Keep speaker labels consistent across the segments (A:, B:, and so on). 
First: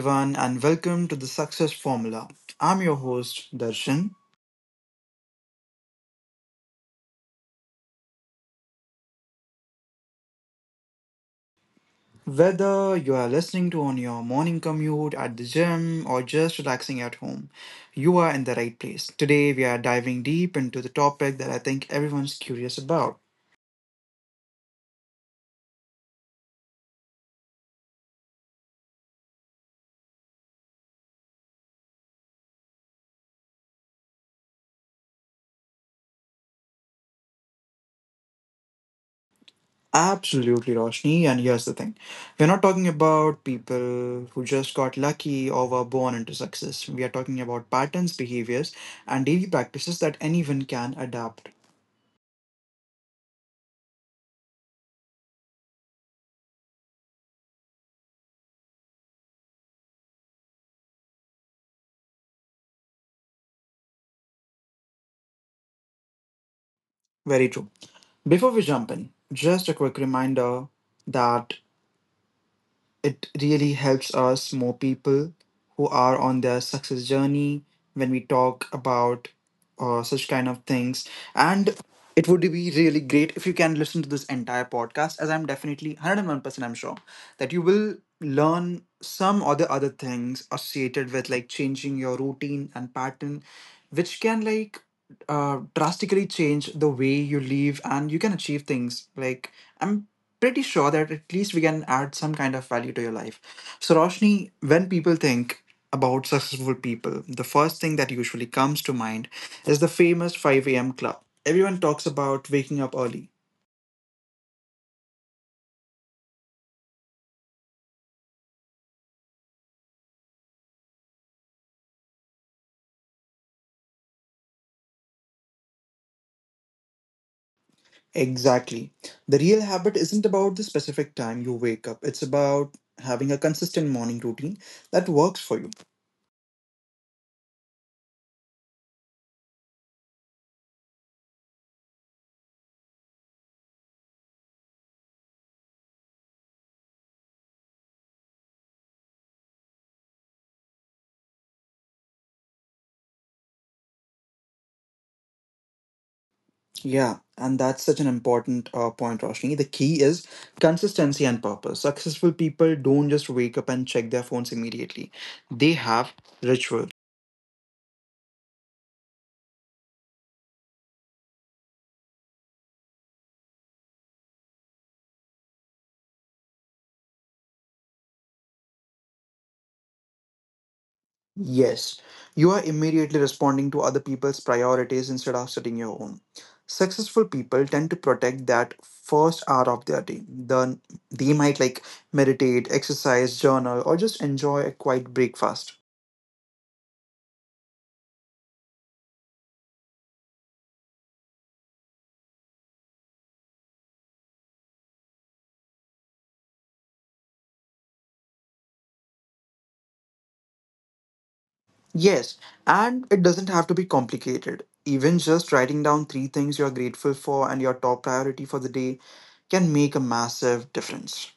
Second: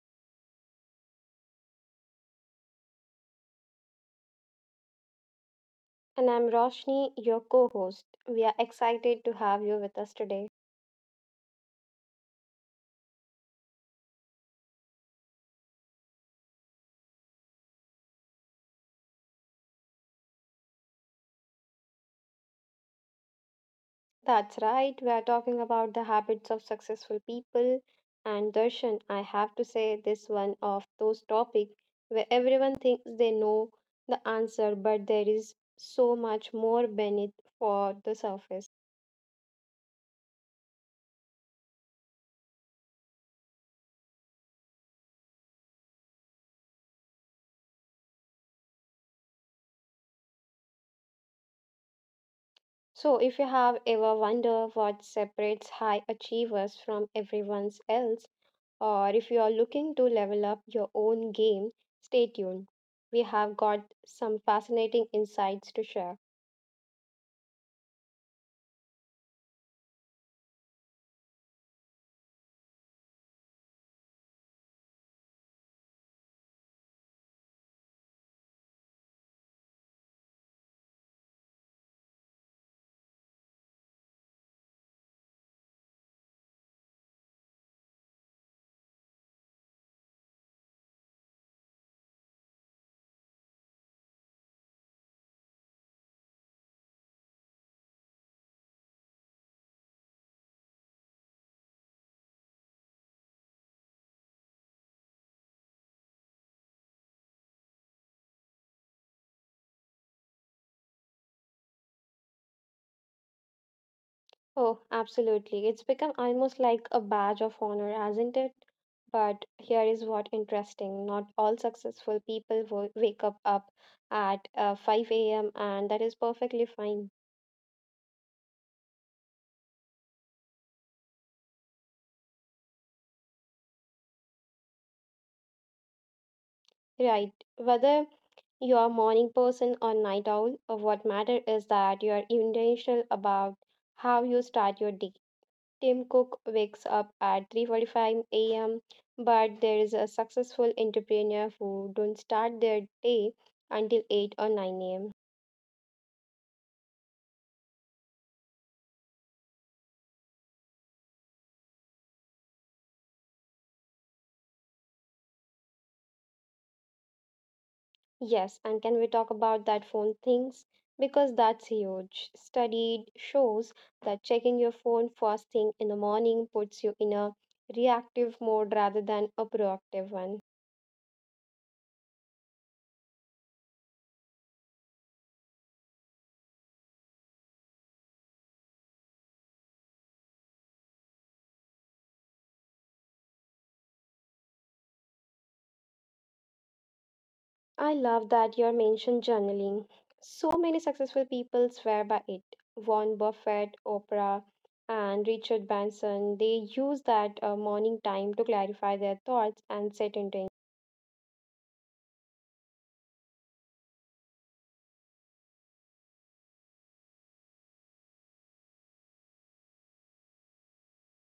A: everyone, and welcome to the Success Formula. I'm your host, Darshan.
B: And I'm Roshni, your co host. We are excited to have you with us today.
A: Whether you are listening to on your morning commute, at the gym, or just relaxing at home, you are in the right place. Today, we are diving deep into the topic that I think everyone's curious about.
B: That's right, we are talking about the habits of successful people. And Darshan, I have to say, this one of those topics where everyone thinks they know the answer, but there is so much more beneath for the surface.
A: Absolutely, Roshni. And here's the thing we're not talking about people who just got lucky or were born into success. We are talking about patterns, behaviors, and daily practices that anyone can adapt.
B: So, if you have ever wondered what separates high achievers from everyone else, or if you are looking to level up your own game, stay tuned. We have got some fascinating insights to share.
A: Very true. Before we jump in, just a quick reminder that it really helps us more people who are on their success journey when we talk about such kind of things. And it would be really great if you can listen to this entire podcast, as I'm definitely 101% I'm sure that you will learn some or the other things associated with like changing your routine and pattern, which can like drastically change the way you live and you can achieve things. Like, I'm pretty sure that at least we can add some kind of value to your life. So, Roshni, when people think about successful people, the first thing that usually comes to mind is the famous 5 a.m. club. Everyone talks about waking up early.
B: Oh, absolutely. It's become almost like a badge of honor, hasn't it? But here is what interesting. Not all successful people wake up at 5 a.m. and that is perfectly fine.
A: Exactly. The real habit isn't about the specific time you wake up, it's about having a consistent morning routine that works for you.
B: Right. Whether you are a morning person or night owl, what matter is that you are intentional about how you start your day. Tim Cook wakes up at 3:45 a.m., but there is a successful entrepreneur who don't start their day until 8 or 9 a.m.
A: Yeah, and that's such an important point, Roshni. The key is consistency and purpose. Successful people don't just wake up and check their phones immediately, they have rituals.
B: Yes, and can we talk about that phone things? Because that's huge. Study shows that checking your phone first thing in the morning puts you in a reactive mode rather than a proactive one.
A: Yes, you are immediately responding to other people's priorities instead of setting your own. Successful people tend to protect that first hour of their day. Then they might like meditate, exercise, journal, or just enjoy a quiet breakfast.
B: I love that you mentioned journaling. So many successful people swear by it. Warren Buffett, Oprah, and Richard Branson, they use that morning time to clarify their thoughts and set intentions.
A: Yes, and it doesn't have to be complicated. Even just writing down three things you're grateful for and your top priority for the day can make a massive difference.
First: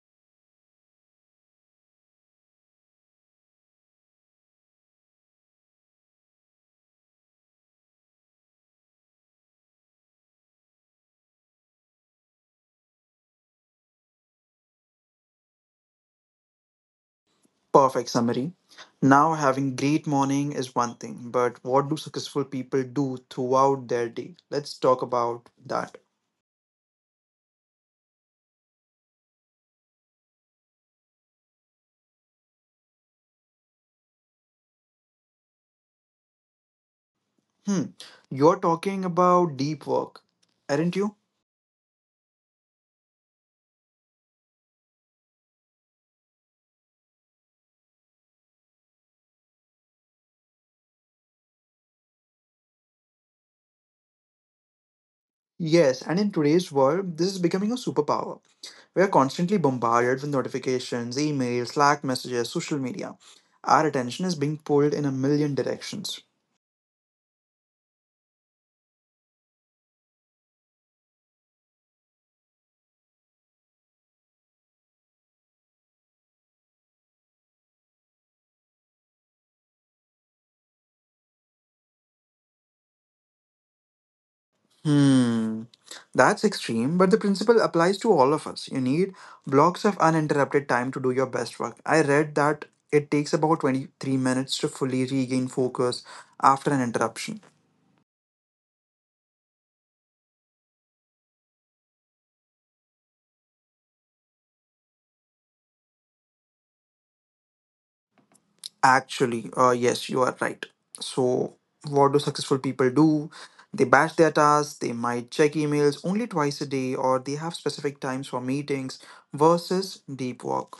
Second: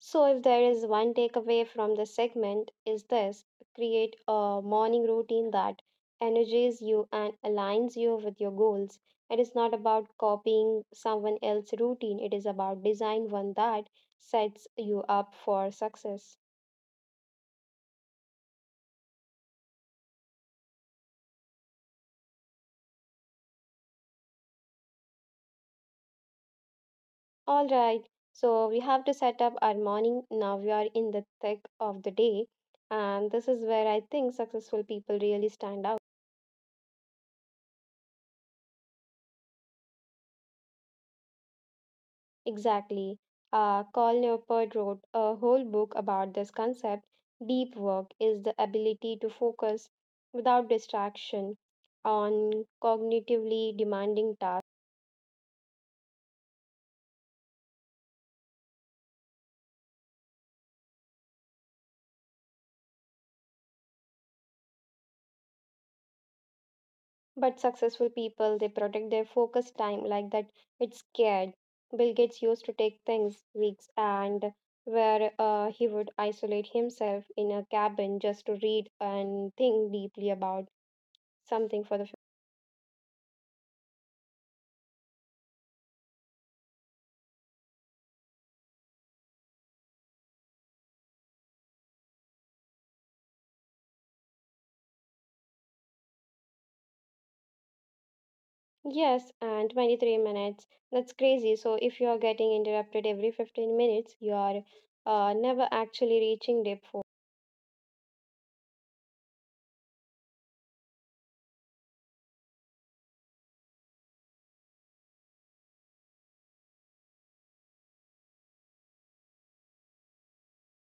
B: So if there is one takeaway from the segment is this, create a morning routine that energizes you and aligns you with your goals. It is not about copying someone else's routine. It is about design one that sets you up for success.
A: Perfect summary. Now, having great morning is one thing, but what do successful people do throughout their day? Let's talk about that.
B: All right. So we have to set up our morning. Now we are in the thick of the day. And this is where I think successful people really stand out.
A: Hmm, you're talking about deep work, aren't you?
B: Exactly. Carl Neupert wrote a whole book about this concept. Deep work is the ability to focus without distraction on cognitively demanding tasks.
A: Yes, and in today's world, this is becoming a superpower. We are constantly bombarded with notifications, emails, Slack messages, social media. Our attention is being pulled in a million directions.
B: But successful people, they protect their focus time like that. It's scared. Bill Gates used to take things weeks and where he would isolate himself in a cabin just to read and think deeply about something for the
A: Hmm, that's extreme, but the principle applies to all of us. You need blocks of uninterrupted time to do your best work. I read that it takes about 23 minutes to fully regain focus after an interruption.
B: yes, and 23 minutes, that's crazy. So if you are getting interrupted every 15 minutes, you are never actually reaching deep.
A: Actually, yes, you are right. So, what do successful people do? They batch their tasks, they might check emails only twice a day, or they have specific times for meetings versus deep work.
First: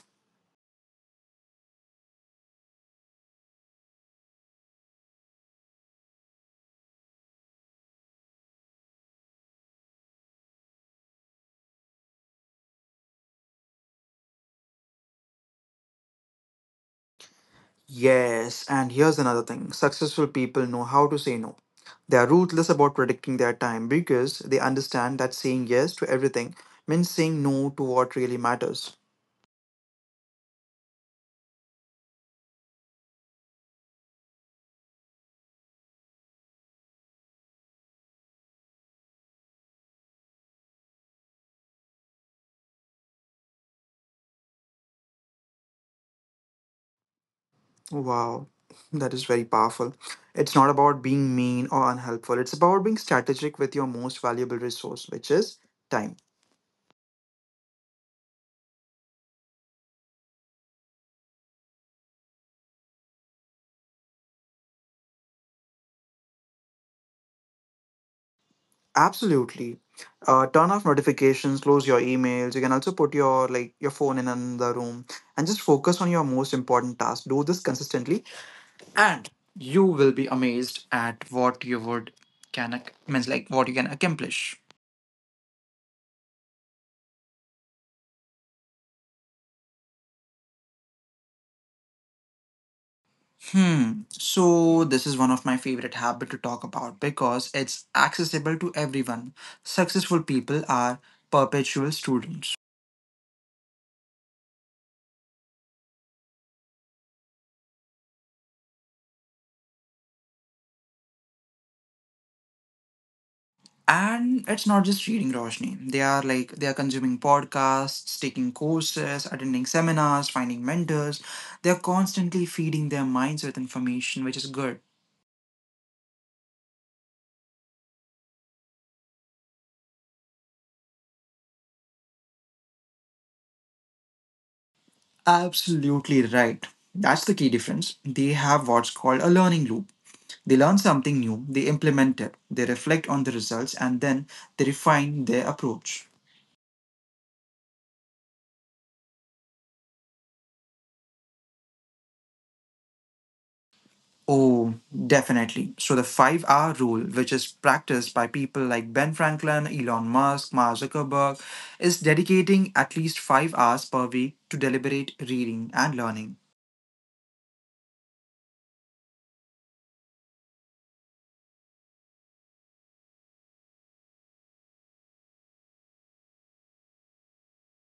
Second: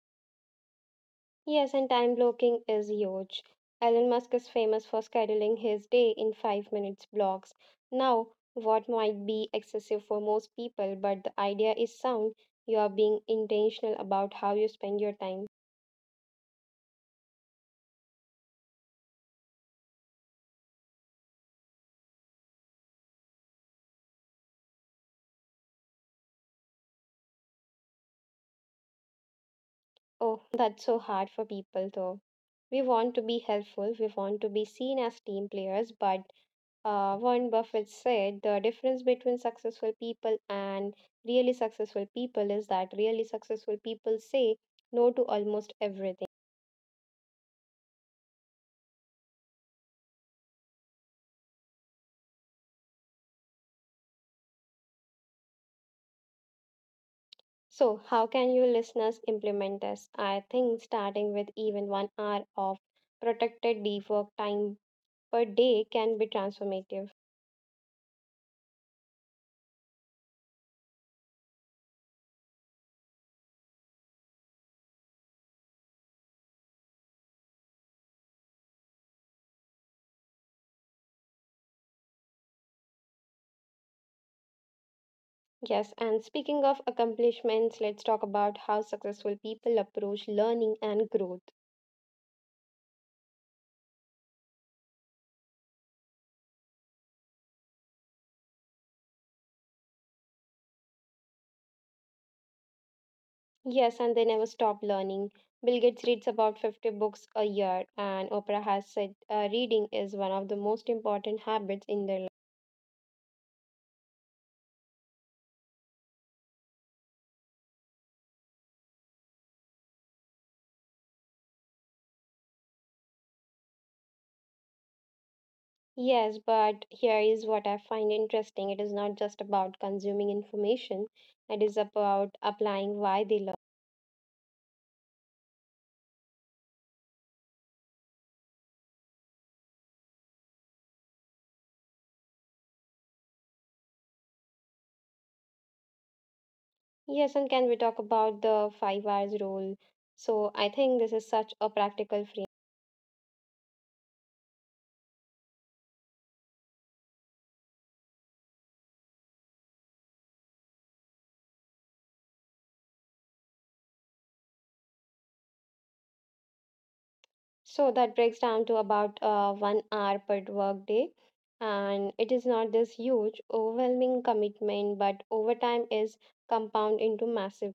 B: Yes, and time blocking is huge. Elon Musk is famous for scheduling his day in 5 minutes blocks. Now, what might be excessive for most people, but the idea is sound. You are being intentional about how you spend your time.
A: Yes, and here's another thing successful people know how to say no. They are ruthless about predicting their time because they understand that saying yes to everything means saying no to what really matters.
B: Oh, that's so hard for people though. We want to be helpful, we want to be seen as team players, but Warren Buffett said the difference between successful people and really successful people is that really successful people say no to almost everything.
A: Wow, that is very powerful. It's not about being mean or unhelpful, it's about being strategic with your most valuable resource, which is time.
B: So, how can you listeners implement this? I think starting with even 1 hour of protected deep work time per day can be transformative.
A: Absolutely. Turn off notifications, close your emails. You can also put your phone in another room and just focus on your most important task. Do this consistently, and you will be amazed at what you would can ac- means like what you can accomplish.
B: Yes, and speaking of accomplishments, let's talk about how successful people approach learning and growth.
A: Hmm. So this is one of my favorite habit to talk about because it's accessible to everyone. Successful people are perpetual students.
B: Yes, and they never stop learning. Bill Gates reads about 50 books a year, and Oprah has said reading is one of the most important habits in their life.
A: And it's not just reading Roshni. They are consuming podcasts, taking courses, attending seminars, finding mentors. They are constantly feeding their minds with information, which is good.
B: Yes, but here is what I find interesting, it is not just about consuming information, it is about applying why they learn.
A: Absolutely right. That's the key difference. They have what's called a learning loop. They learn something new, they implement it, they reflect on the results, and then they refine their approach.
B: Yes, and can we talk about the 5 hours rule? So I think this is such a practical.
A: Oh, definitely. So, the five R rule, which is practiced by people like Ben Franklin, Elon Musk, Mark Zuckerberg, is dedicating at least 5 hours per week to deliberate reading and learning.
B: So that breaks down to about 1 hour per workday. And it is not this huge, overwhelming commitment, but overtime is compound into massive.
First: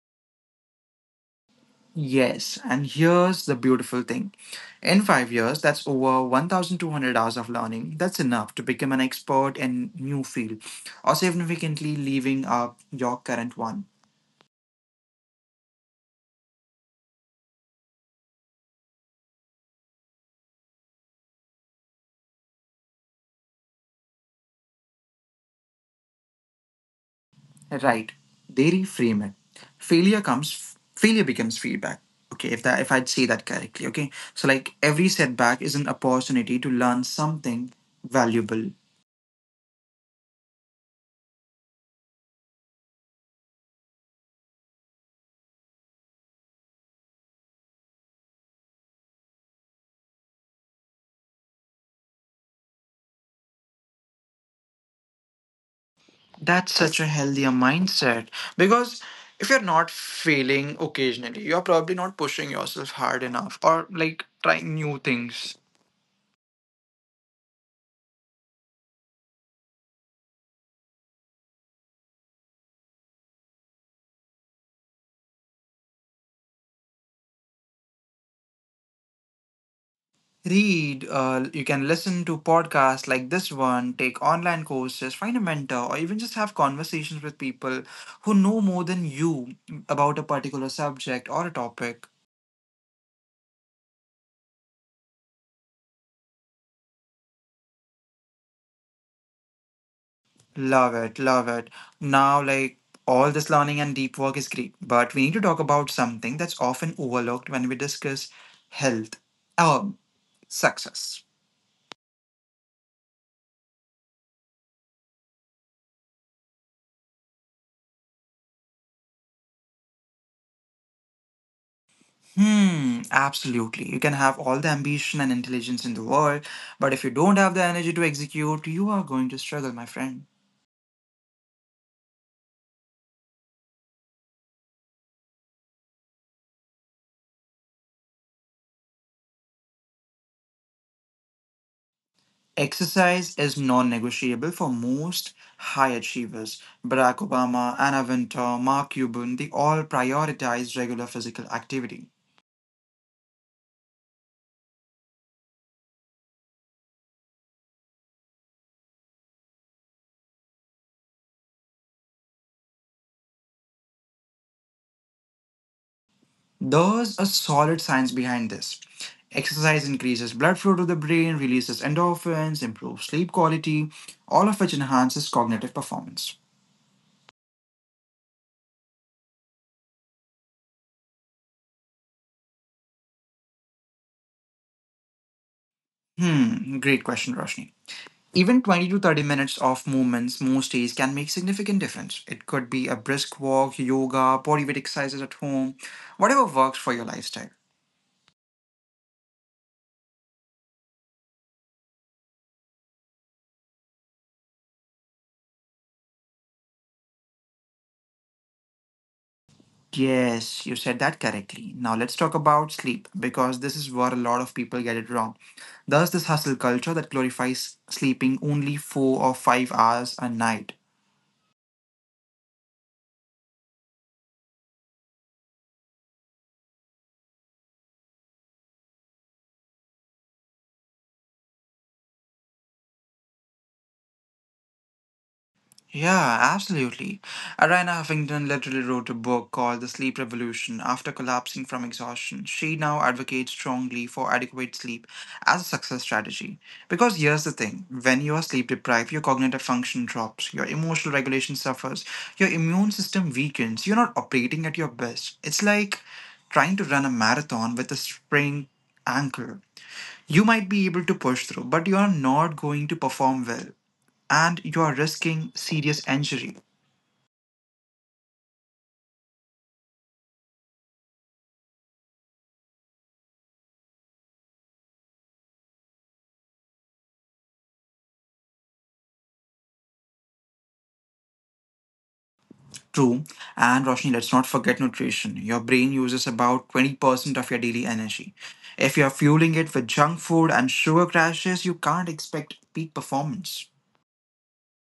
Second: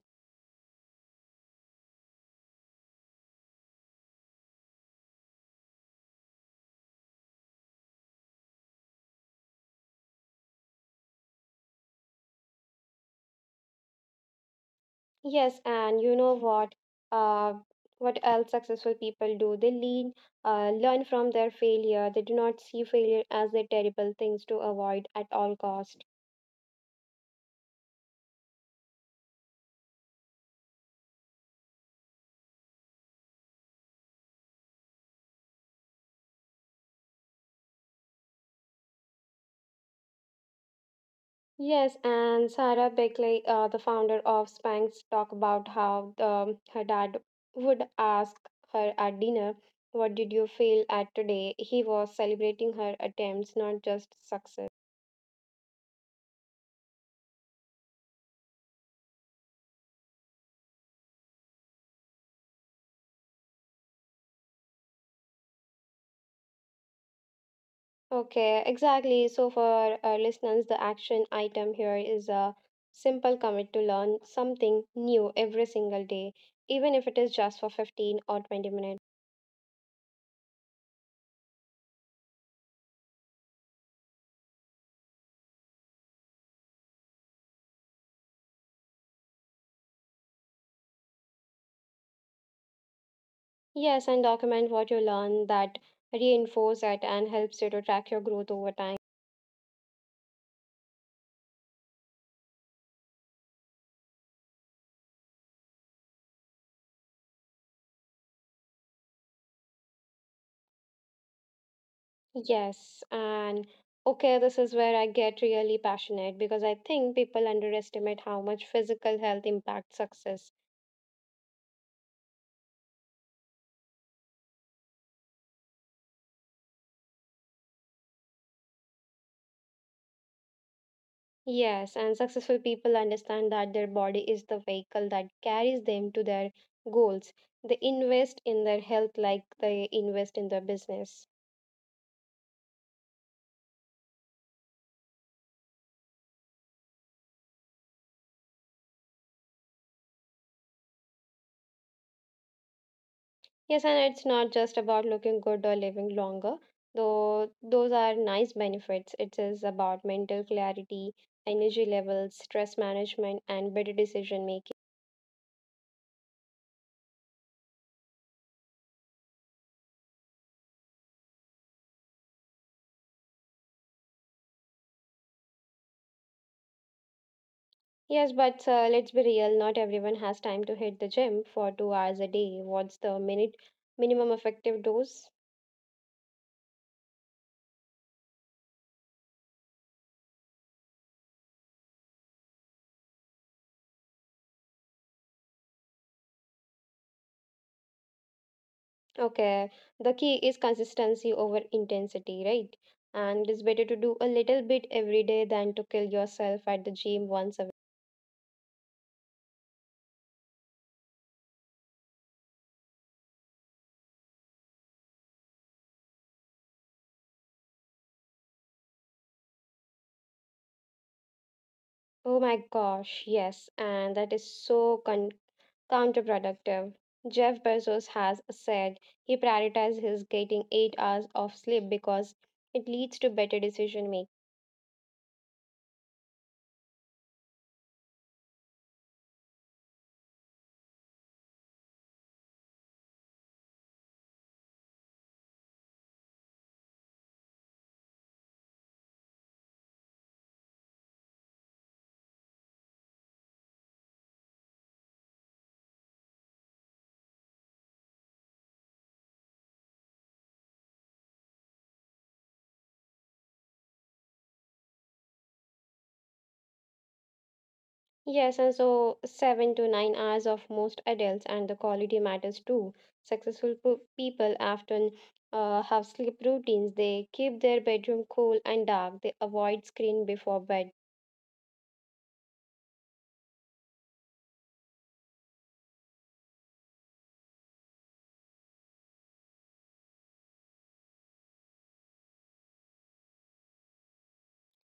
A: Yes, and here's the beautiful thing. In 5 years, that's over 1,200 hours of learning. That's enough to become an expert in new field or significantly leaving up your current one.
B: Yes, and you know what? Uh, what else successful people do? They learn from their failure. They do not see failure as the terrible things to avoid at all cost.
A: Right. They reframe it. Failure comes, failure becomes feedback. Okay, if that if I'd say that correctly, okay. So like every setback is an opportunity to learn something valuable.
B: Yes, and Sarah Beckley, the founder of Spanx, talk about how the, her dad would ask her at dinner, "What did you feel at today?" He was celebrating her attempts, not just success.
A: That's such a healthier mindset because if you're not failing occasionally, you're probably not pushing yourself hard enough or like trying new things.
B: Okay, exactly. So for our listeners, the action item here is a simple commit to learn something new every single day, even if it is just for 15 or 20 minutes.
A: Read, you can listen to podcasts like this one, take online courses, find a mentor, or even just have conversations with people who know more than you about a particular subject or a topic.
B: Yes, and document what you learn, that reinforce it and helps you to track your growth over time.
A: Love it, love it. Now, like all this learning and deep work is great, but we need to talk about something that's often overlooked when we discuss health, um, success.
B: Yes, and okay, this is where I get really passionate because I think people underestimate how much physical health impacts success.
A: Absolutely. You can have all the ambition and intelligence in the world, but if you don't have the energy to execute, you are going to struggle, my friend.
B: Yes, and successful people understand that their body is the vehicle that carries them to their goals. They invest in their health like they invest in their business.
A: Exercise is non negotiable for most high achievers. Barack Obama, Anna Wintour, Mark Cuban, they all prioritize regular physical activity.
B: Yes, and it's not just about looking good or living longer, though those are nice benefits. It is about mental clarity, energy levels, stress management, and better decision making.
A: There's a solid science behind this. Exercise increases blood flow to the brain, releases endorphins, improves sleep quality, all of which enhances cognitive performance.
B: Yes, but let's be real, not everyone has time to hit the gym for 2 hours a day. What's the minute minimum effective dose?
A: Great question, Roshni. Even 20 to 30 minutes of movements most days can make significant difference. It could be a brisk walk, yoga, body weight exercises at home, whatever works for your lifestyle.
B: Okay, the key is consistency over intensity, right? And it's better to do a little bit every day than to kill yourself at the gym once a week.
A: Yes, you said that correctly. Now let's talk about sleep because this is where a lot of people get it wrong. There's this hustle culture that glorifies sleeping only 4 or 5 hours a night.
B: Oh my gosh, yes, and that is so counterproductive. Jeff Bezos has said he prioritizes his getting 8 hours of sleep because it leads to better decision making.
A: Yeah, absolutely. Ariana Huffington literally wrote a book called The Sleep Revolution after collapsing from exhaustion. She now advocates strongly for adequate sleep as a success strategy. Because here's the thing when you are sleep deprived, your cognitive function drops, your emotional regulation suffers, your immune system weakens, you're not operating at your best. It's like trying to run a marathon with a sprained ankle. You might be able to push through, but you are not going to perform well and you are risking serious injury.
B: Yes, and so 7 to 9 hours of most adults, and the quality matters too. Successful people often have sleep routines. They keep their bedroom cool and dark. They avoid screen before bed.
A: True, and Roshni, let's not forget nutrition. Your brain uses about 20% of your daily energy. If you're fueling it with junk food and sugar crashes, you can't expect peak performance.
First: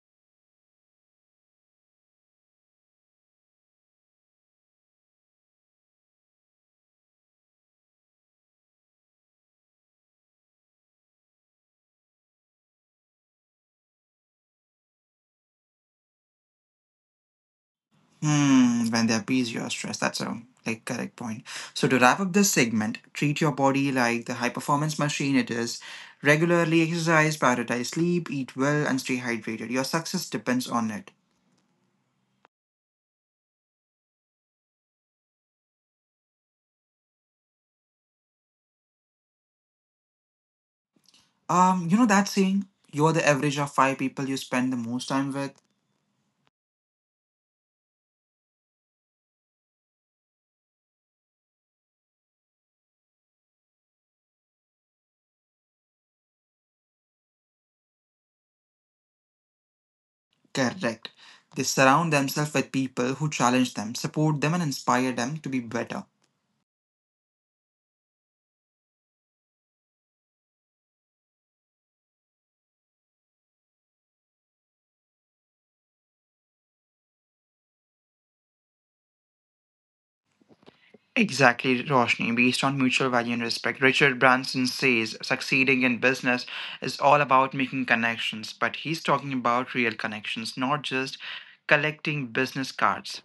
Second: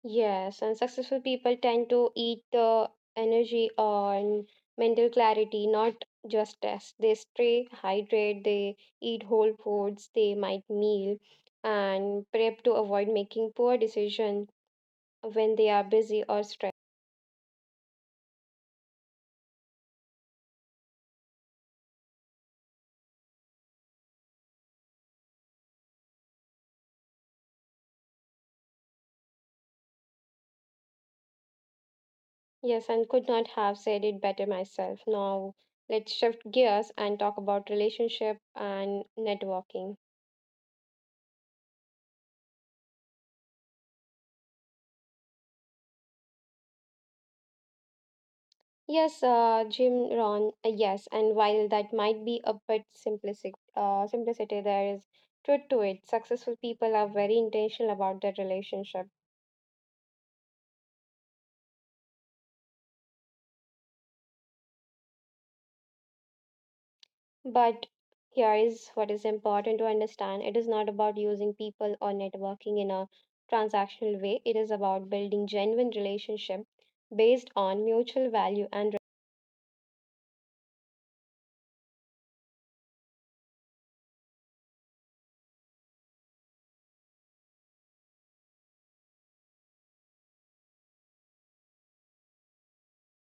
B: Yes, and successful people tend to eat the energy on mental clarity, not just test. They stay hydrate. They eat whole foods. They might meal and prep to avoid making poor decision when they are busy or stressed.
A: When there appease your stress, that's a like correct point. So to wrap up this segment, treat your body like the high performance machine it is. Regularly exercise, prioritize sleep, eat well, and stay hydrated. Your success depends on it.
B: Yes, and could not have said it better myself. Now, let's shift gears and talk about relationship and networking.
A: You know that saying, you're the average of five people you spend the most time with?
B: Yes, Jim Ron, yes, and while that might be a bit simplistic, simplicity, there is truth to it. Successful people are very intentional about their relationship.
A: Correct. They surround themselves with people who challenge them, support them, and inspire them to be better.
B: But here is what is important to understand. It is not about using people or networking in a transactional way. It is about building genuine relationship based on mutual value and
A: Exactly, Roshni. Based on mutual value and respect, Richard Branson says succeeding in business is all about making connections, but he's talking about real connections, not just collecting business cards.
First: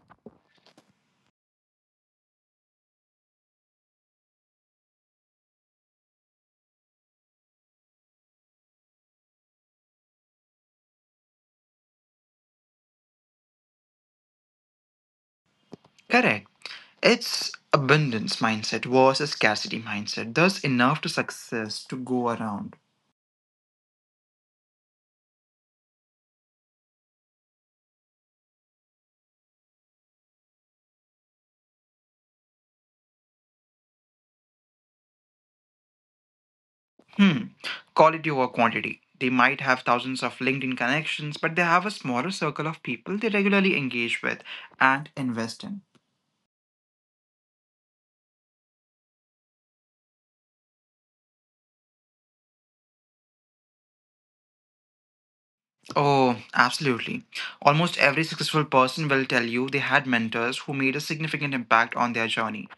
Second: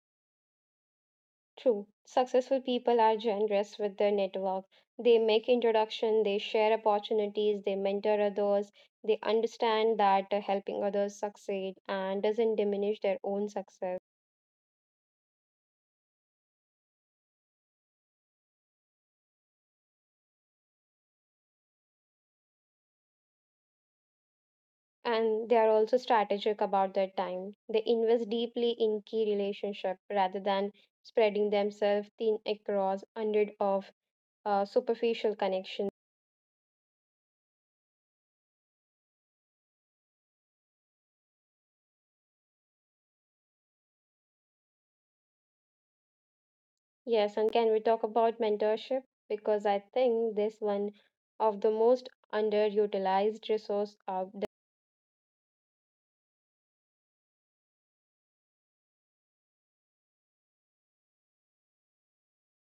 B: true, successful people are generous with their network. They make introduction, they share opportunities, they mentor others, they understand that helping others succeed and doesn't diminish their own success.
A: Correct. It's abundance mindset versus scarcity mindset. There's enough to success to go around.
B: And they are also strategic about their time. They invest deeply in key relationship rather than spreading themselves thin across hundred of superficial connections.
A: Hmm. Quality over quantity. They might have thousands of LinkedIn connections, but they have a smaller circle of people they regularly engage with and invest in.
B: Yes, and can we talk about mentorship? Because I think this one of the most underutilized resource out there.
A: Oh, absolutely. Almost every successful person will tell you they had mentors who made a significant impact on their journey.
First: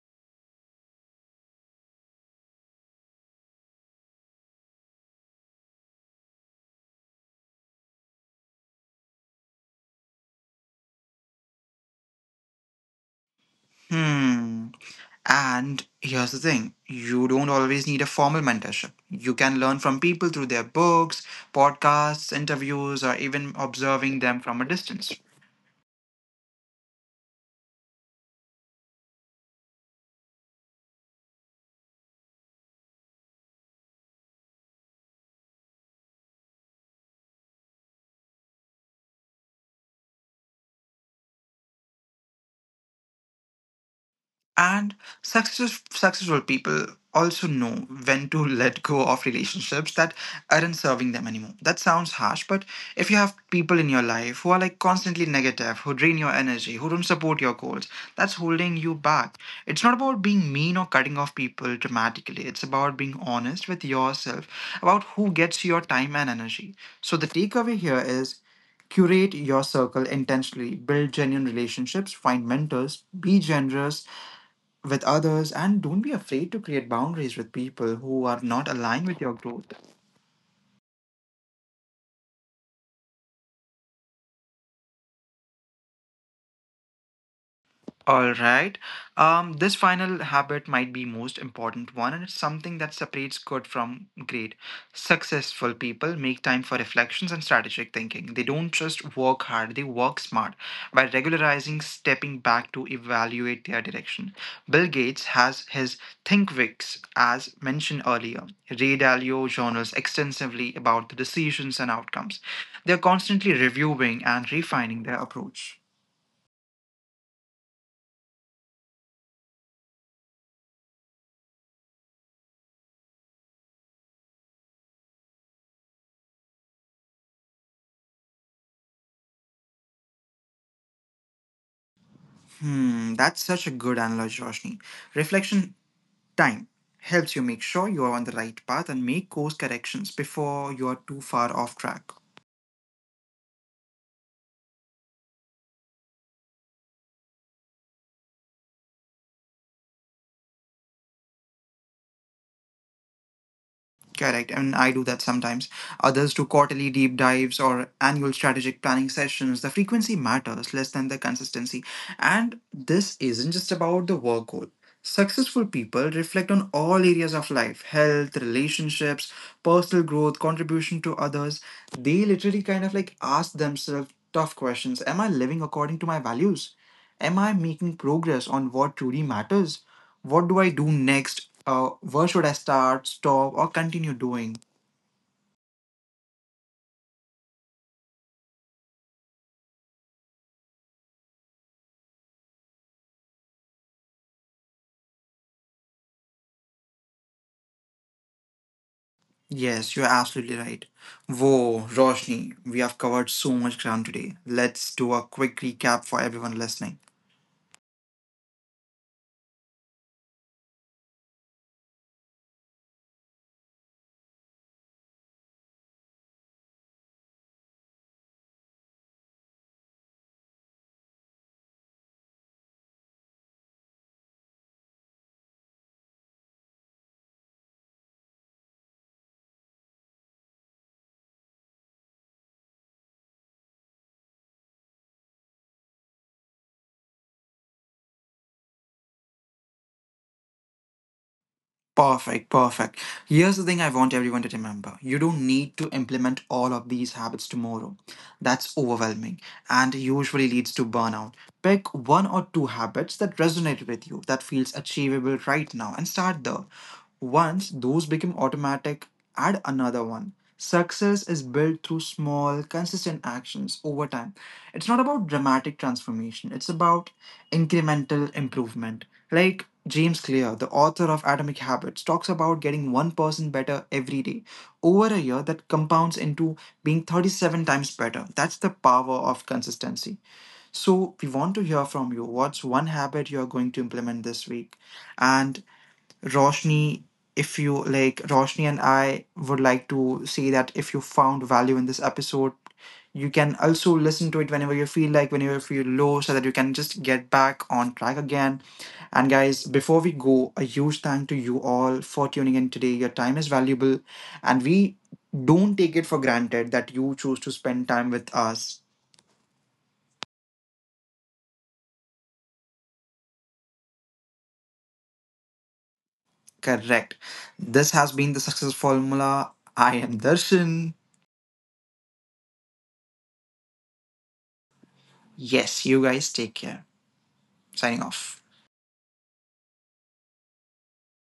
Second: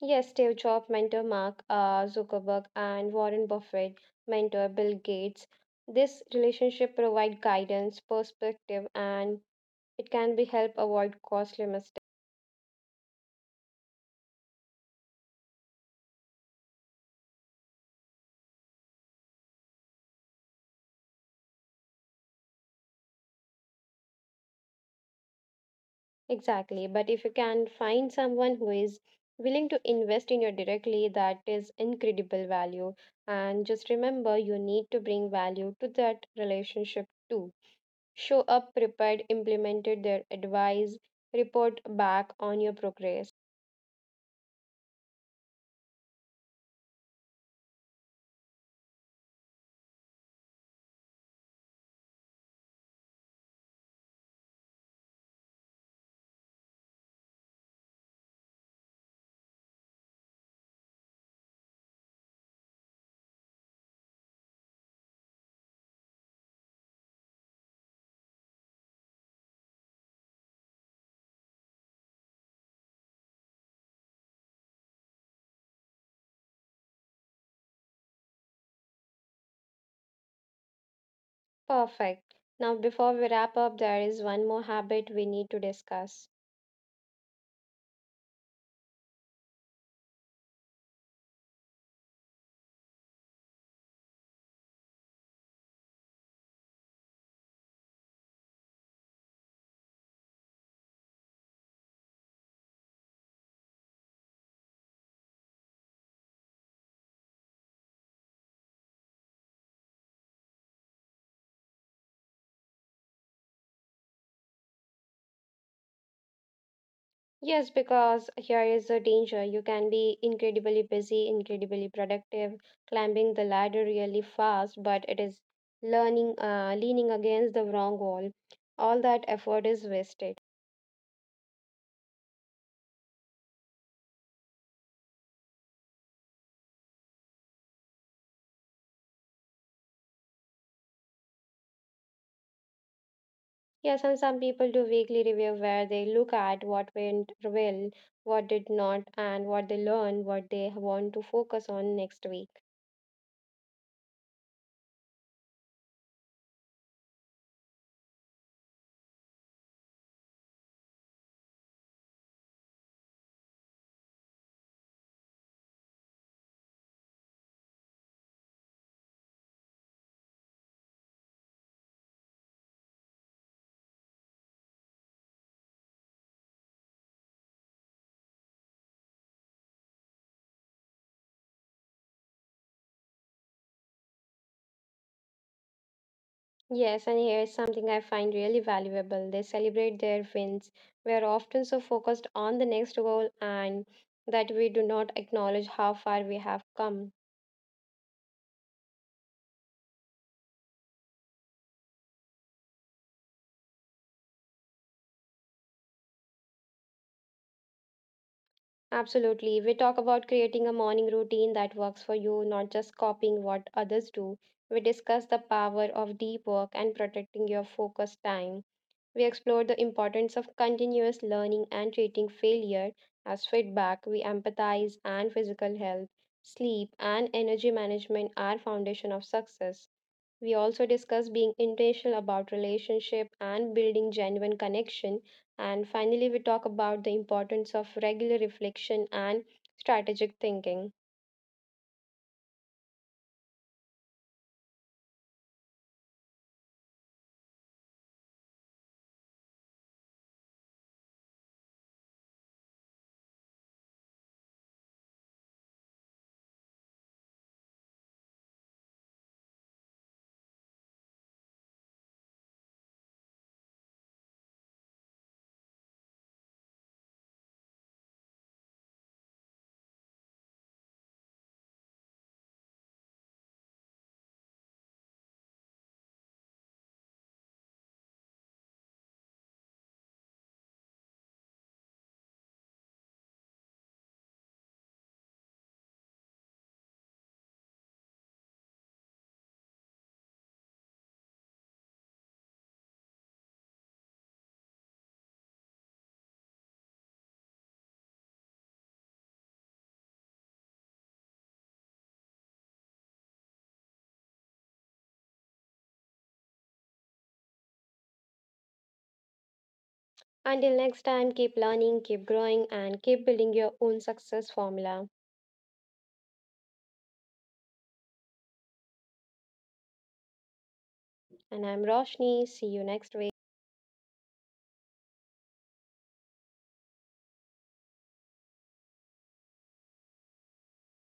B: Yes, Steve Jobs mentor Mark Zuckerberg and Warren Buffett mentor Bill Gates. This relationship provide guidance, perspective, and it can be help avoid costly mistakes.
A: Hmm. And here's the thing you don't always need a formal mentorship. You can learn from people through their books, podcasts, interviews, or even observing them from a distance.
B: Exactly. But if you can find someone who is willing to invest in you directly, that is incredible value. And just remember, you need to bring value to that relationship too. Show up prepared, implemented their advice, report back on your progress.
A: And successful people also know when to let go of relationships that aren't serving them anymore. That sounds harsh, but if you have people in your life who are like constantly negative, who drain your energy, who don't support your goals, that's holding you back. It's not about being mean or cutting off people dramatically. It's about being honest with yourself about who gets your time and energy. So the takeaway here is curate your circle intentionally build genuine relationships find mentors be generous with others and don't be afraid to create boundaries with people who are not aligned with your growth.
B: Perfect. Now, before we wrap up, there is one more habit we need to discuss.
A: All right. This final habit might be most important one, and it's something that separates good from great. Successful people make time for reflections and strategic thinking. They don't just work hard; they work smart by regularizing stepping back to evaluate their direction. Bill Gates has his ThinkWix, as mentioned earlier. Ray Dalio journals extensively about the decisions and outcomes. They're constantly reviewing and refining their approach.
B: Yes, because here is a danger. You can be incredibly busy, incredibly productive, climbing the ladder really fast, but it is leaning against the wrong wall. All that effort is wasted.
A: That's such a good analogy, Roshni. Reflection time helps you make sure you are on the right path and make course corrections before you are too far off track.
B: Yes, and some people do weekly review where they look at what went well, what did not, and what they learned, what they want to focus on next week.
A: Correct, and I do that sometimes. Others do quarterly deep dives or annual strategic planning sessions. The frequency matters less than the consistency. And this isn't just about the work goal. Successful people reflect on all areas of life health, relationships, personal growth, contribution to others. They literally kind of like ask themselves tough questions Am I living according to my values? Am I making progress on what truly matters? What do I do next? Where should I start, stop, or continue doing?
B: Yes, and here is something I find really valuable. They celebrate their wins. We are often so focused on the next goal and that we do not acknowledge how far we have come.
A: Yes, you're absolutely right. Whoa, Roshni, we have covered so much ground today. Let's do a quick recap for everyone listening.
B: Absolutely. We talk about creating a morning routine that works for you, not just copying what others do. We discuss the power of deep work and protecting your focus time. We explored the importance of continuous learning and treating failure as feedback. We empathize and physical health, sleep, and energy management are foundation of success. We also discuss being intentional about relationship and building genuine connection. And finally, we talk about the importance of regular reflection and strategic thinking.
A: Perfect, perfect. Here's the thing I want everyone to remember you don't need to implement all of these habits tomorrow. That's overwhelming and usually leads to burnout. Pick one or two habits that resonate with you, that feels achievable right now, and start there. Once those become automatic, add another one. Success is built through small, consistent actions over time. It's not about dramatic transformation, it's about incremental improvement. Like James Clear, the author of Atomic Habits, talks about getting 1% better every day over a year that compounds into being 37 times better. That's the power of consistency. So, we want to hear from you. What's one habit you're going to implement this week? And Roshni, if you like, Roshni and I would like to say that if you found value in this episode, you can also listen to it whenever you feel like, whenever you feel low, so that you can just get back on track again. And guys, before we go, a huge thank to you all for tuning in today. Your time is valuable, and we don't take it for granted that you choose to spend time with us.
B: Until next time, keep learning, keep growing, and keep building your own success formula.
A: Correct. This has been the success formula. I am Darshan.
B: And I'm Roshni. See you next week.
A: Yes, you guys take care. Signing off.